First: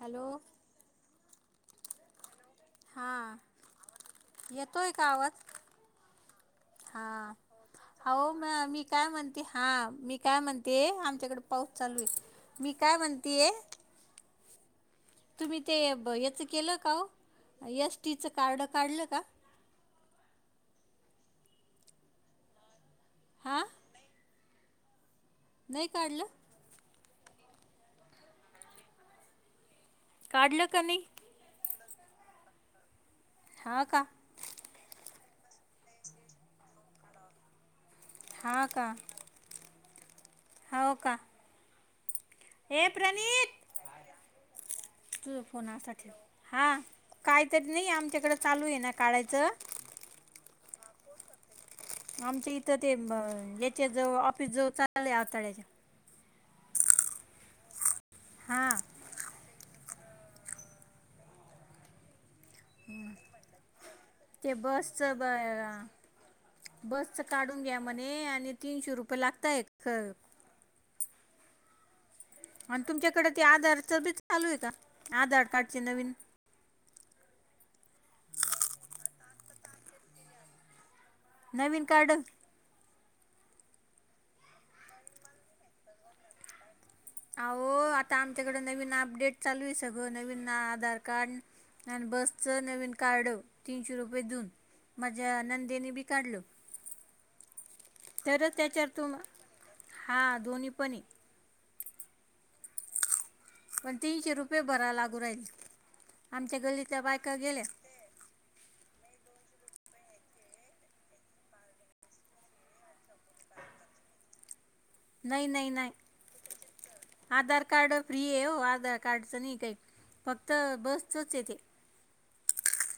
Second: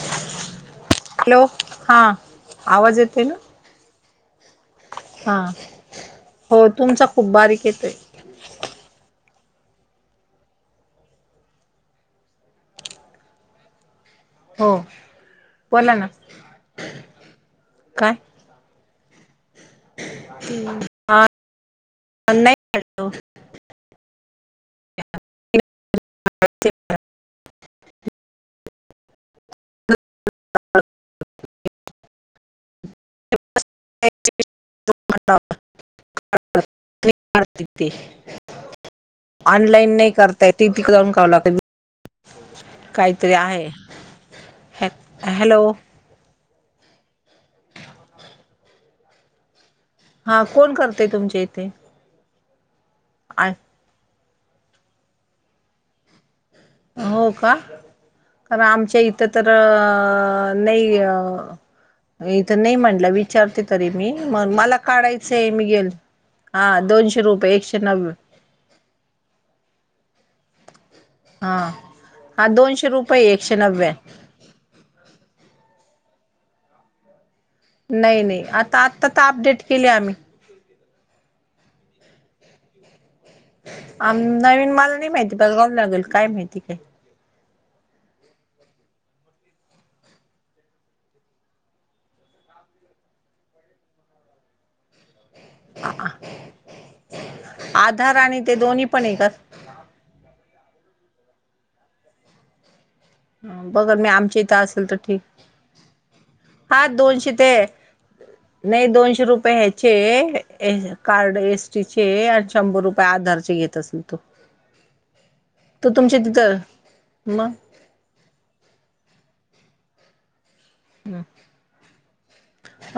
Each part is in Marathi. हॅलो. हॅलो हा आवाज येते ना. हां येतोय का आवाज हा हो तुमचा खूप हा बारीक येतोय हो म मी काय म्हणते, हा मी काय म्हणतेय आमच्याकडे पाऊस चालू आहे मी काय म्हणते? हो. तुम्ही ते बोला ना याच केलं का हो एस टीचं कार्ड काढलं का? ह न का हा नाही काढलं ह. काढलं का नाही? हा का. हता. [inaudible] भारतिक देश. हा का. ऑनलाईन नाही करताय टी पिकऊून का लागतते हे प्रणित हॅ तूझ हॅलो फोनासाठी हा काहीतरी नाही आमच्याकडे चालू आहे ना काढायचं. हा कोण करते तुमच्या इथे. आमच्या इथं ते याच्या जवळ ऑफिस जवळ चाललंय आवताळ्याच्या. हो का कारण हां आमच्या इथं तर नाही अ इथं नाही म्हटलं विचारते तरी मी मग ते मला बसचं ब काढायचंय मीघेल. हा दोनशे बसचं रुपये काढून घ्या एकशे नव्. म्हणे आणि तीनशे रुपये लागतय. हां. आणि तुमच्याकडें ते आधारचं बी चालू आहे का आधार कार्डचे नवीन. नाही नाही आता आत्ता तर अपडेट केली आम्ही. नवीन कार्ड. आम नवीन मला नाही माहिती बजगाव लागेल काय माहिती काय. अह आता आमच्याकडं नवीन अपडेट चालू आहे सगं नवीन आधार कार्ड. आणि बसच नवीन काढलं तीनशे रुपये देऊन माझ्या नंदेने बी काय काढल. आधार आणि ते दोन्ही त्याच्यावर पण तुम आहे का हा दोन्ही पण. पण बघल मी तीनशे आमच्या इथं रुपये असेल भरा तर लागू ठीक राहिल आमच्या हा गल्लीच्या दोनशे बायका ते गेल्या. नाही दोनशे रुपये ह्याचे कार्ड एसटीचे आणि शंभर रुपये आधारचे घेत. त संतो. नाही नाही नाही तिथं मग आधार कार. कार्ड फ्री आहे हो आधार कार्डचं नाही काही फक्त बसचच येते.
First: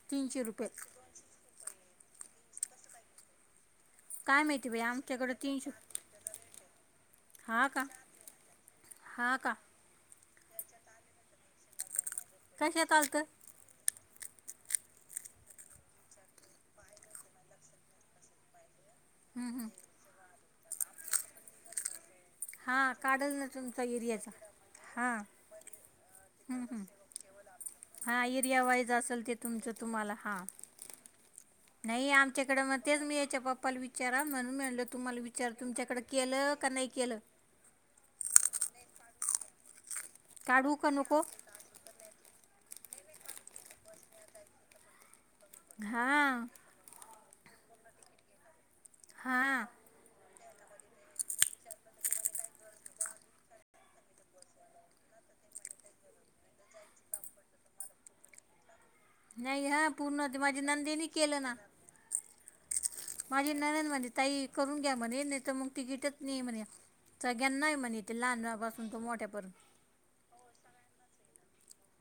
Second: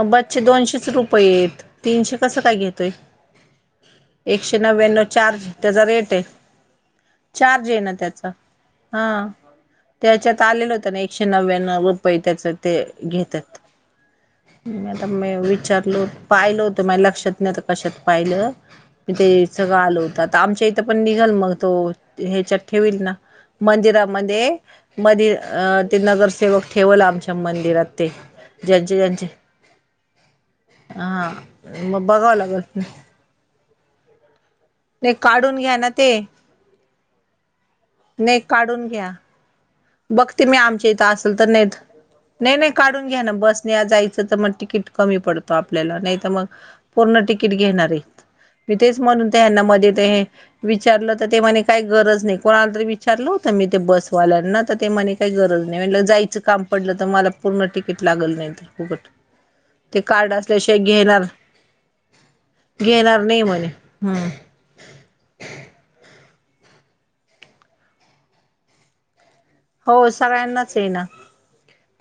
अ बच्चे तीनशे रुपये दोनशेच रुपये आहेतेत तीनशे कसं काय घेतोय. काय एकशे माहिती बाई नव्याण्णव आमच्याकडं चार्ज तीनशे त्याचा रेट आहे. हा चार्ज ये का ना त्याचा हा. त्याच्यात आलेलं होतं ना एकशे नव्याण् रुपये त्याच ते कशात आलं तर घेतात. [inaudible] आता म विचारलो पाहिलं होत मा लक्षात नाही तर कशात पाहिलं. मी ते सगळं आलो होतं आता आमच्या इथं पण निघाल मग तो ह्याच्यात हां ठेवल ना. काढल तुमचा एरियाचा मंदिरामध्ये मध हां ते नगरसेवक ठेवल आमच्या. मंदिरात ते हां एरिया वाईज जचे असेल जचे ते तुमचं तुम्हाला हां हा मग नाही बघावं लागल आमच्याकडे मग तेच मी याच्या पप्पाला विचारा म्हणून. नाही तुम्हाला विचार काढून घ्या ना तुमच्याकडें ते केलं का नाही केलं. नाही काढून घ्या. बघते मी काढू का आमच्या इथं नको असेल तर नाहीत नाही नाही काढून घ्या ना बस नाही जायचं तर मग तिकीट. कमी पडतो आपल्याला नाही तर मग हां पूर्ण तिकीट घेणार आहेत मी तेच म्हणून ते त्यांना हां मध्ये. ते विचारलं तर ते म्हणे काही गरज नाही कोणाला तरी विचारलं होत मी ते बसवाल्यांना. ते मणे काही गरज नाही म्हण जायचं काम पडलं तर मला पूर्ण तिकीट लागल नाही तर फुकट. नाही हा ते पूर्ण कार्ड होती माझी असल्याशिवाय नंदेनी घेणार केलं ना? घेणार नाही माझी ननंद म्हणे हम्म ताई करून घ्या म्हणे नाही तर मग तिकीटच नाही म्हणे? सगळ्यांना आहे म्हणे इथे लहान पासून तो मोठ्या पर्यत. हो सगळ्यांनाच आहे ना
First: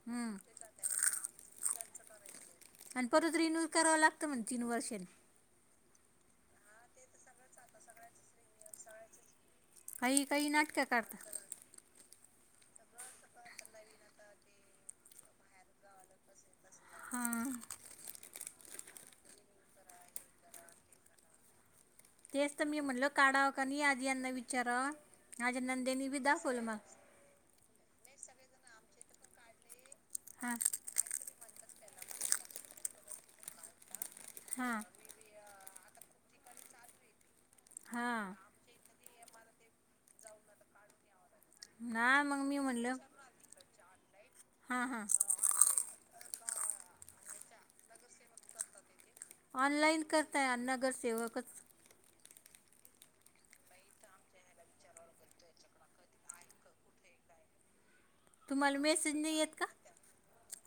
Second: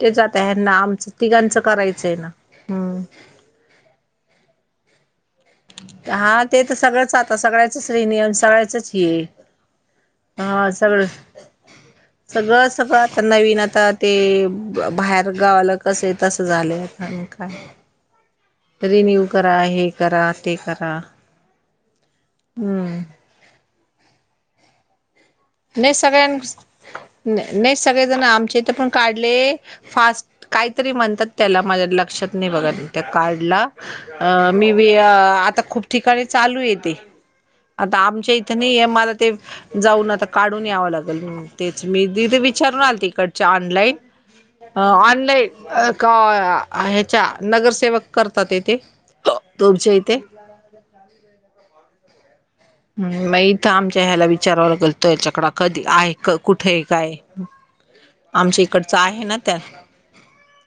तेच हम्म आता यांना तिघांचं करायचं आहे ना? हम्म आणि परत रिन्यू कराव लागतं म्हणे तीन वर्षांनी. हा ते तर सगळंच आता सगळ्याचच रिन्यू सगळ्याचच हे ये काही काही हा नाटकं सगळंच. काढता सगळं सगळं आता नवीन आता ते बाहेर गावाला कसं आहे तसं झालंय. अजून हां काय? रिन्यू करा हे करा ते करा? तेच तर मी हम्म म्हणलो काढावं का नाही आधी यांना विचारावं, माझ्या नाही नंदेनी बी सगळ्यां दाखवल मा नाही सगळेजण आमचे इथ पण काढले फास्ट हां काहीतरी म्हणतात त्याला माझ्या लक्षात नाही बघा त्या कार्डला मी हां बी आता खूप ठिकाणी चालू हे ते आता हां आमच्या इथं नाही आहे मला ते जाऊन आता काढून यावं लागेल तेच मी ना तिथे मग मी विचारून म्हणलं आलती कट च्या ऑनलाईन हां हां ऑनलाईन. अ का ह्याच्या नगरसेवक करतात हे ते ऑनलाईन करताय नगरसेवकच. ह म इथ आमच्या ह्याला विचारावं लागेल हेच्याकड कधी आहे कुठे आहे काय? आमच्या तुम्हाला इकडचं मेसेज आहे ना नाही येत त्यात. का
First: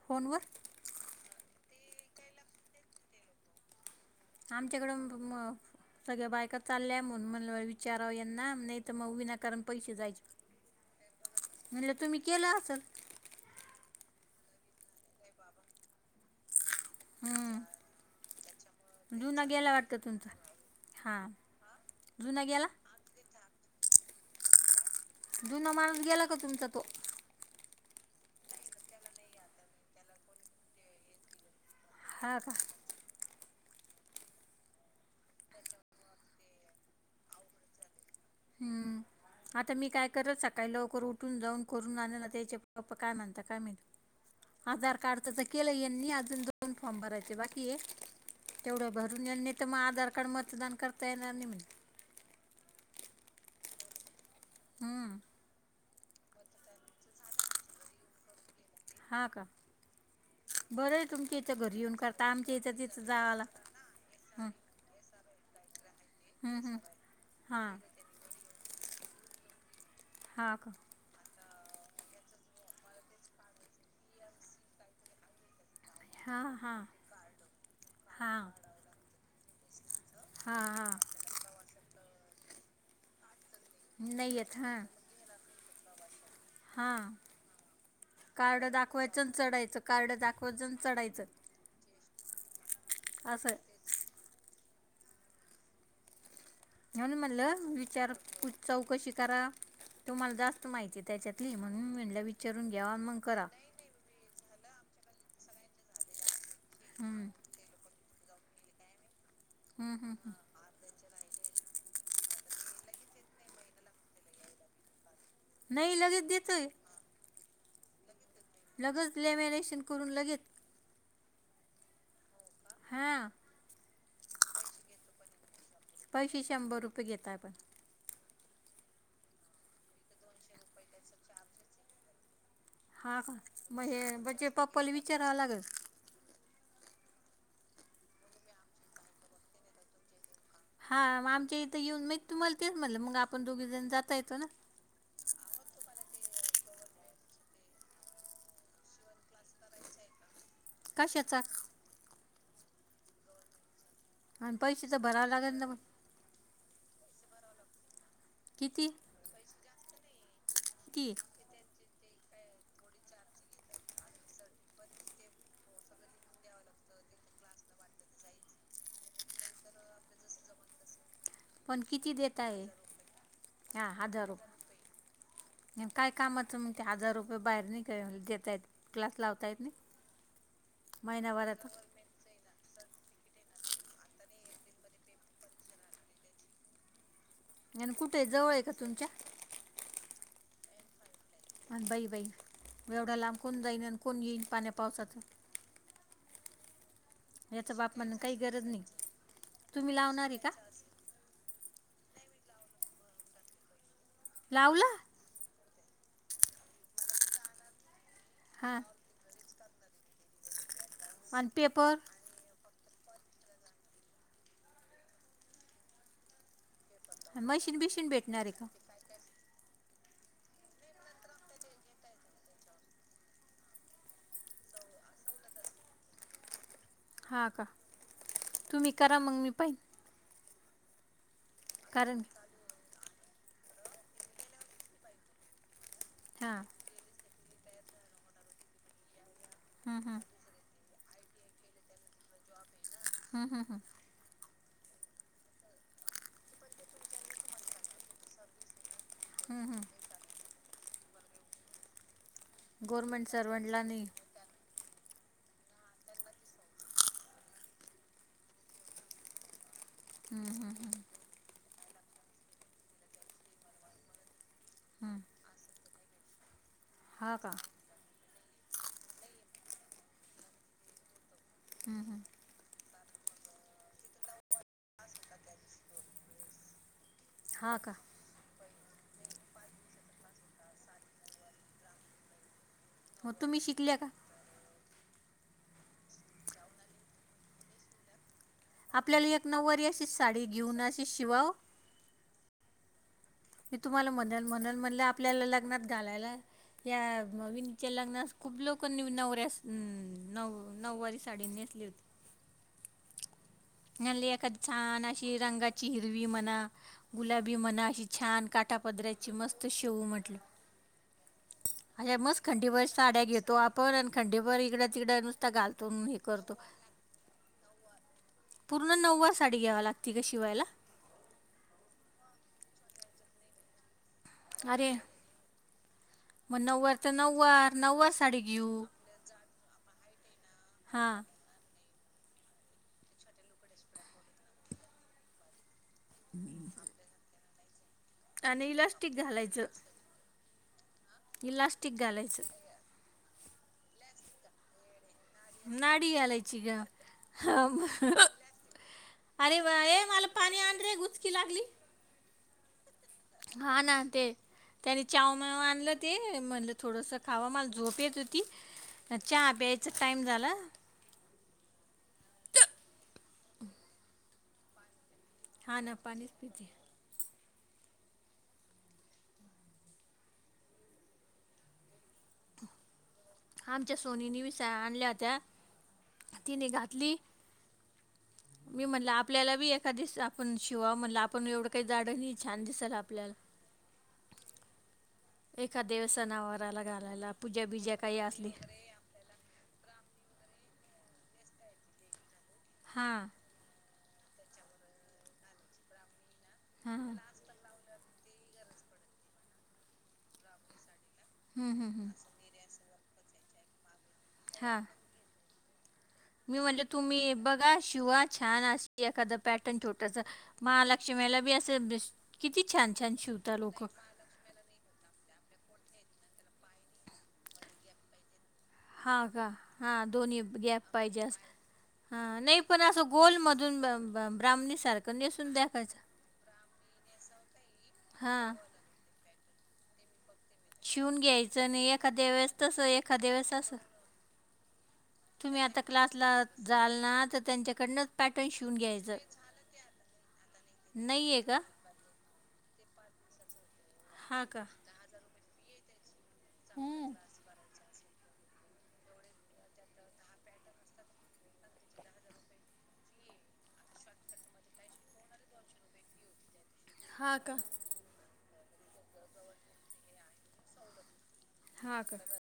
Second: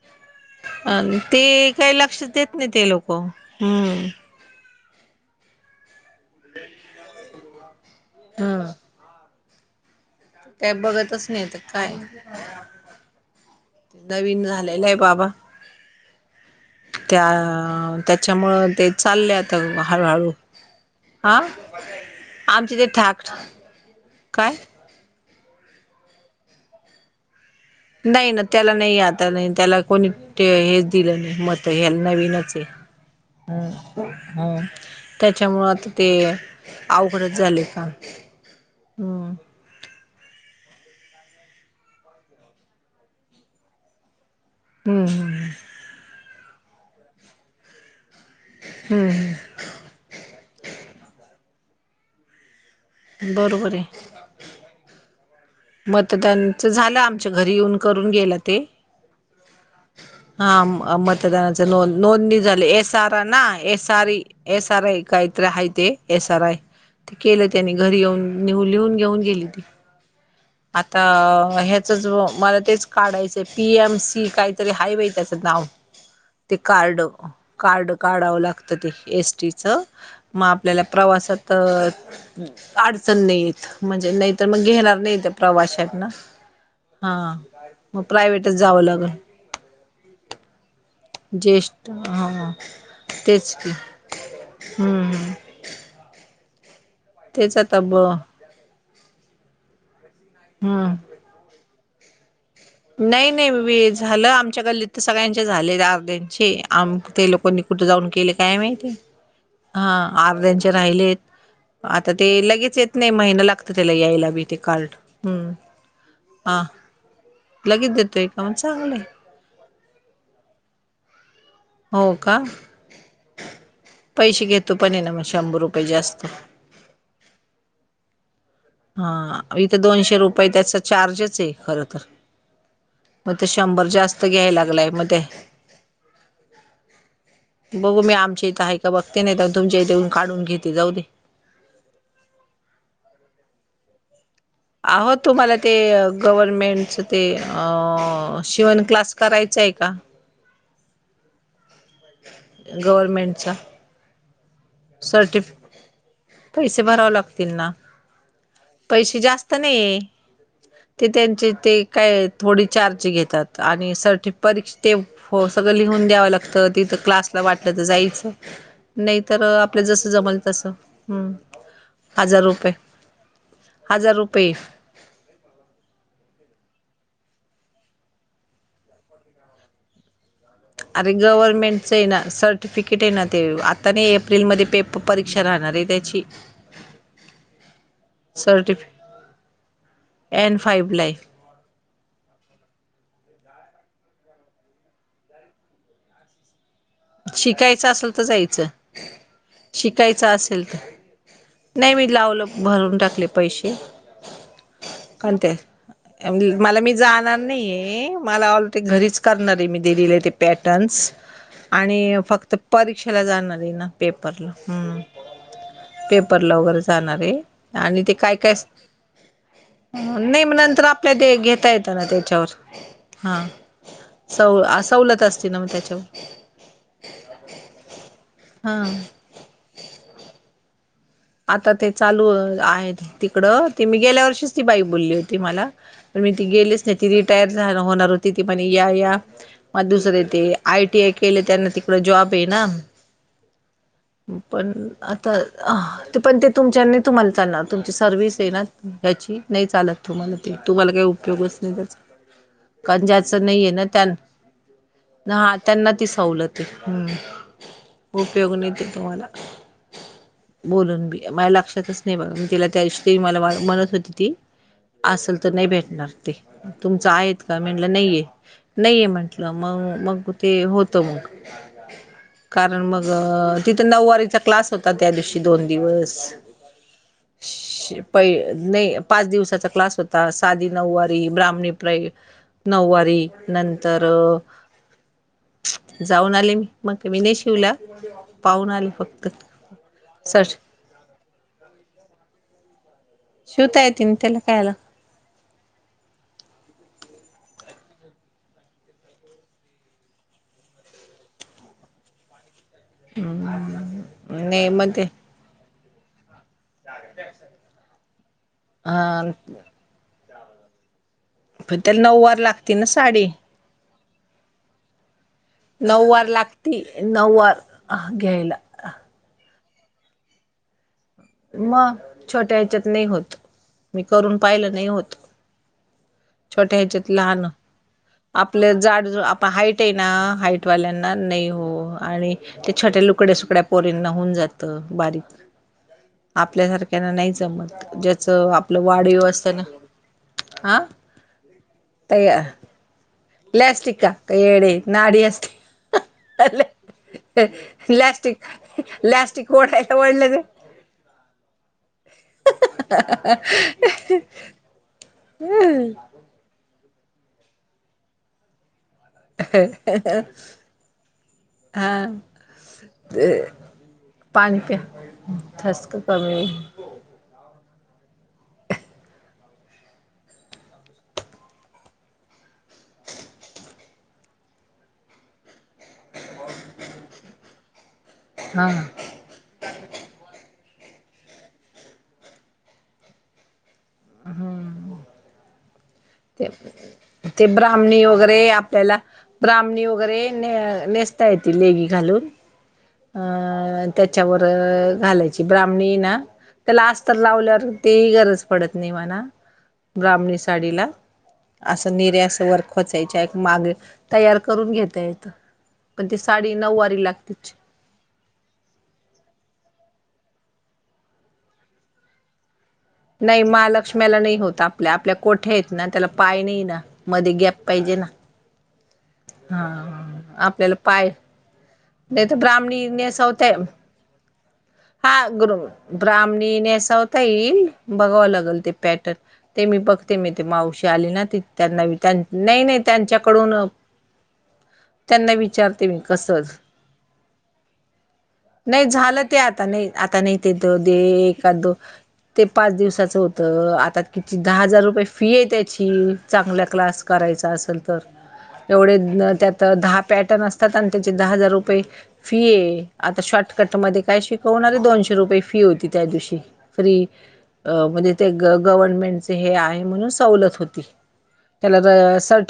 फोनवर अ ते काही लक्ष देत नाही ते लोक हम्म. आमच्याकडं म सगळ्या बायका चालल्या म्हणून म्हणल विचाराव यांना ह नाही तर मग विनाकारण पैसे जायचे. काय बघतच नाही तर म्हणलं काय? तुम्ही केलं असेल नवीन झालेलं आहे बाबा हं त्या त्याच्यामुळं ते चालले जुना आता गेला वाटतं हळूहळू. तुमचा हां हं जुना गेला आमचे ते ठाक काय? जुन माणूस गेला का तुमचा तो? नाही ना त्याला नाही आता नाही त्याला कोणी हेच दिलं नाही मत. तर हे हा का नवीनच आहे हम्म -हम्म त्याच्यामुळ आता ते अवघडच झालय काम हं. हम्म. आता मी काय करल सकाळी लवकर उठून जाऊन करून आणन त्याचे पप्पा काय मानता काय माहित. हम्म हम्म आधारकार्डच तर केलं यांनी अजून दोन फॉर्म भरायचे बाकी ये तेवढं भरून यां हम्म नायतर मग आधार कार्ड मतदान करता येणार नाही म्हणली. बरोबर आहे. हम्म! मतदानच झालं आमच्या घरी येऊन करून गेल ते. हा का! बरं हा आहे तुमच्या इथं मतदानाचा घरी येऊन करता नोंदणी आमच्या झाली इथं एस तिथं आर जावं ना लागतं एस आर इ हं, एस आर आय काहीतर आहे ते एस आर आय हं, हं. ते केलं त्यानी हां घरी येऊन लिहून घेऊन गेली ती. हा का? तर ह्याचच मला तेच काढायचंय पी एम सी काहीतरी हाय बाई त्याचं नाव! ते हां हां कार्ड कार्ड काढावं हां लागतं ते एसटीच. म हां आपल्याला हां प्रवासात तर अडचण नाहीेत म्हणजे नाही तर येत मग हां घेणार नाही ते पाचशे आहे ना, हा हां मग प्रायव्हेट कार्ड जावं लागल. दाखवायचं चढायचं कार्ड दाखवतच आणि चढायचं. ज्येष्ठ हा तेच असं की. म्हणून तेच म्हटलं आता ब विचार चौकशी करा तुम्हाला जास्त हम्म माहिती आहे त्याच्यात ली म्हणून म्हणल विचारून घ्यावा मग नाही करा. नाही वे झालं आमच्या गल्लीत तर सगळ्यांचे झाले अर्ध्यांचे. आम हं, ते लोकांनी कुठ जाऊन केले काय माहिती हं, हं, हा हं. अर्ध्यांचे राहिलेत आता ते लगेच येत नाही महिना लागत त्याला यायला बी ते कार्ड. हम्म नाही लगेत हा देतोय. लगेच देतोय मग चांगलंय लगेच लॅमिनेशन करून लगेच. हो का! हां! पैशे घेतो पण ये ना मग शंभर रुपये जास्त पैशे शंभर रुपये घेत आहे पण. हा इथ दोनशे रुपये त्याचा चार्जच आहे खर तर. हा मग का ते शंभर हे जास्त बच्चे घ्याय पप्पाला लागलाय म ते विचारावं लागेल बघू मी आमच्या इथं आहे का बघते नाही तुमच्या इथे येऊन काढून घेत हा आमच्या इथे येऊन मी तुम्हाला तेच म्हणलं मग आपण दोघी जण जाता येत ना. आहो तुम्हाला ते गव्हर्मेंटच ते अ शिवण क्लास करायचा आहे का? कशाचा? गव्हर्नमेंटचा! आणि पैसे तर भराव लागेल ना मग? पैसे भरावे लागतील ना. किती? तशे जास्त नाही ते किती त्यांचे ते काय थोडी चार्ज घेतात आणि सर्टि परीक्षा ते हो सगळं लिहून द्यावं लागतं तिथं क्लासला वाटलं तर जायचं. नाही तर आपल जसं जमल तस हम्म. पण किती देत हजार आहे रुपये ह हजार रुपये. काय कामचं मग ते हजार रुपये बाहेर न देतायेत क्लास लावतायत नाही. [inaudible] अरे महिनाभरात गव्हर्नमेंटच ते ना सर्टिफिकेट आहे ना ते आता नाही एप्रिलमध्ये पेपर परीक्षा राहणार आहे त्याची. आणि कुठे आहे जवळ आहे का सर्टिफि तुमच्या? एन फाईव ला हाय. अन बाई बाई म ऐवढा लांब कोण जाईन आणि कोण येईन पाण्या पावसाचं. याचं शिकायचं बाप असेल म्हणणं तर काही गरज जायचं नाही तुम्ही लावणार शिकायचं आहे का असेल तर. नाही मी लावलं भरून टाकले पैसे लावला. कोणते मला मी जाणार नाहीय मला हां ऑलरेडी घरीच. करणार आहे मी दिलेल ते पॅटर्न्स आणत. आणि फक्त परीक्षेला जाणार आहे ना पेपरला ह पेपरला वगरेच जाणार आहे आणि मशीन आणि बिशीन ते काय भेटणार आहे काय? का नाही मग नंतर आपल्या ते घेता येत ना त्याच्यावर हा. सव आ सवलत असती ना मग त्याच्यावर हा का हा तुम्ही करा मग मी पहिन. आता ते कारण चालू आहेत तिकडं ते मी गेल्या वर्षीच ती बाई बोलली होती मला पण मी ती हां गेलीच नाही ती रिटायर होणार होती ती पण या या. मग हं, हं, दुसरं ते आयटी आय केले त्यांना तिकड जॉब आहे ना. हा हा हा. पण आता अ पण ते तुमच्यानी तुम्हाला चालणार तुमची सर्वि्हिस आहे ना या्याची हं, नाही हं. चालत तुम्हाला ते तुम्हाला काय? उपयोगच नाही त्याचा कारण गव्हर्मेंट ज्याच नाही आहेे सर्वंटला ना त्यान. हा त्यांना ती सवलत आहे हम्म. उपयोग नाही ते तुम्हाला? हम् हम्. बोलून बी मा्या लक्षातच नाही बघ मी तिला त्या मला म्हणत होती ती हं. असल तर नाही भेटणार ते तुमच आहेत का? म्ह नाहीे नाहीये म्हंटलं मग मग ते होत मग हं, हं. कारण मग तिथं नऊवारीचा क्लास होता त्या दिवशी दोन दिवस हां का [unintelligible] प नाही पाच दिवसाचा क्लास होता साधी नऊवारी ब्राह्णीपय नऊवारी मग तुम्ही शिकल्या नंतर का जाऊन आले मी मग मी नाहीय शिवला. पाहून आले फक्त आपल्याला एक नऊवारी अशीच सर साडी घेऊन अशी शिवा मी शिवता तुम्हाला येतील म्हध त्याला कायला म्हधल म्हधलं आपल्याला लग्नात घालायला. या मविनीच्या लग्नास खूप लोकांनी नवऱ्या न नऊवारी साडी नेसली होती. हम. नली एखादी छान अशी रंगाची हिरवी म्हना. गुलाबी मना अशी छान अ काठापदऱ्याची मस्त शेऊू म्हटलं. त्याला अशा नऊवार मस् लागते ना खंडीवरर साड्या साडी घेतो आपण आणि खंडीवरर इकड्या तिकड्या नुस ताातो हे नऊवार करतो. लागती नऊवार घ्यायला. पूर्ण नव्वा साडी घ्यावा लागते का शिवायला. मग छोट्या ह्याच्यात नाही होत मी करून पाहिलं नाही अरे होत. मग छोट्या नऊवार ह्याच्यात तर लहान नऊवार नऊवार साडी आपलं घेऊ जाड आप हाईट आहे ना हाईटवाल्यांना हां नाही हो आणि ते छोट्या लुकड्या सुकड्या पोरीना होऊन जातं बारीक आपल्यासारख्याना नाही जमत. आणि आपलं इलास्टिक वाढव असत ना घालायचं हा इलास्टिक तयार घालायचं प्लॅस्टिका का याड नाडी अष्ट. नाारयाल आहेची ग. ह लॅस्टिक लॅस्टिक अरे वा ओढायला ये मला ओढलं पाणी आण रे घुचकी लागली. [unintelligible] त्यानी चाव मव आणलं ते म्हणलं थोडस खाव मला झोप येत होती. चहा प्यायचं टाईम झाला. हा ते पाणी प हा ना खसक पाणीच कमी पिते अ आमच्या सोनीने विसाया आणल्या होत्या तिने घातली हा मी म्हटलं आपल्याला बी एखाद आपण शिवाय म्हणटलं आपण एवढं काही जाडं नाही छान दिसाय आपल्याला एकादवस ते ते ब्राह्मणी वगैरे असली आपल्याला ब्राह्मणी वगैरे ने नेसता येेततील लेगी घालून हां अ त्याच्यावर घालायची ब्राह्मणी ना त्याला हां अस्त लावल्यावर तेही गरज पडत नाही म्हणा ब्राह्मणी साडीला हां हां असं निऱ्या असं वर खोचायच्या एक मागे तयार करून हां घेता येत मी म्हटलं तुम्ही बघा शिवा छान अस एखादा पॅटर्न छोटस महालक्ष्मीला बी असं किती छान छान नाही शिवता लोक महालक्ष्मी्याला नाही होता आपल्या आपल्या कोठ्या आहेत ना त्याला पाय नाही ना मध्ये गॅप पाहिजे ना हां का हा दोन्ही आपल्याला गॅप पाय पाहिजे अस ह तर नाही पण ब्राह्मणी अस नेसवताय गोलमधून ब्राम्हणीस हा [inaudible] ब्राह्मणी नेसवता येईल येईल बघावं हा लागेल ते पॅटर्न ते मी बघते मी ते मावशी आली शिवून ना ती घ्यायचं आणि त्यांना त्यां एखाद्या वेळेस नाही नाही तसं एखाद्या त्यांच्याकडून वेळेस असं त्यांना तुम्ही आता विचारते मी क्लासला कसं जाल ना तर त्यांच्याकडनंच पॅटर्न शिवून नाही घ्यायचं. झालं ते आता नाही आता नाही तेेत दे नाही आहे का एकाद ते पाच दिवसाचं होतं त्या किती हा दहा का हजार रुपये फी आहे त्याची चांगलला क्लास हम्म. करायचा असेल तर एवढे त्यात दहा पॅटर्न असतात आणि त्याचे दहा हजार रुपये फी आता शॉर्टकटमध्ये काय शिकवणारे दोनशे रुपये फी होती त्या दिवशी फ्री हा का म्हणजे ते हे गवर्मेंटच हे आहे म्हणून सवलत होती त्याला हा का सर्टिफिकेट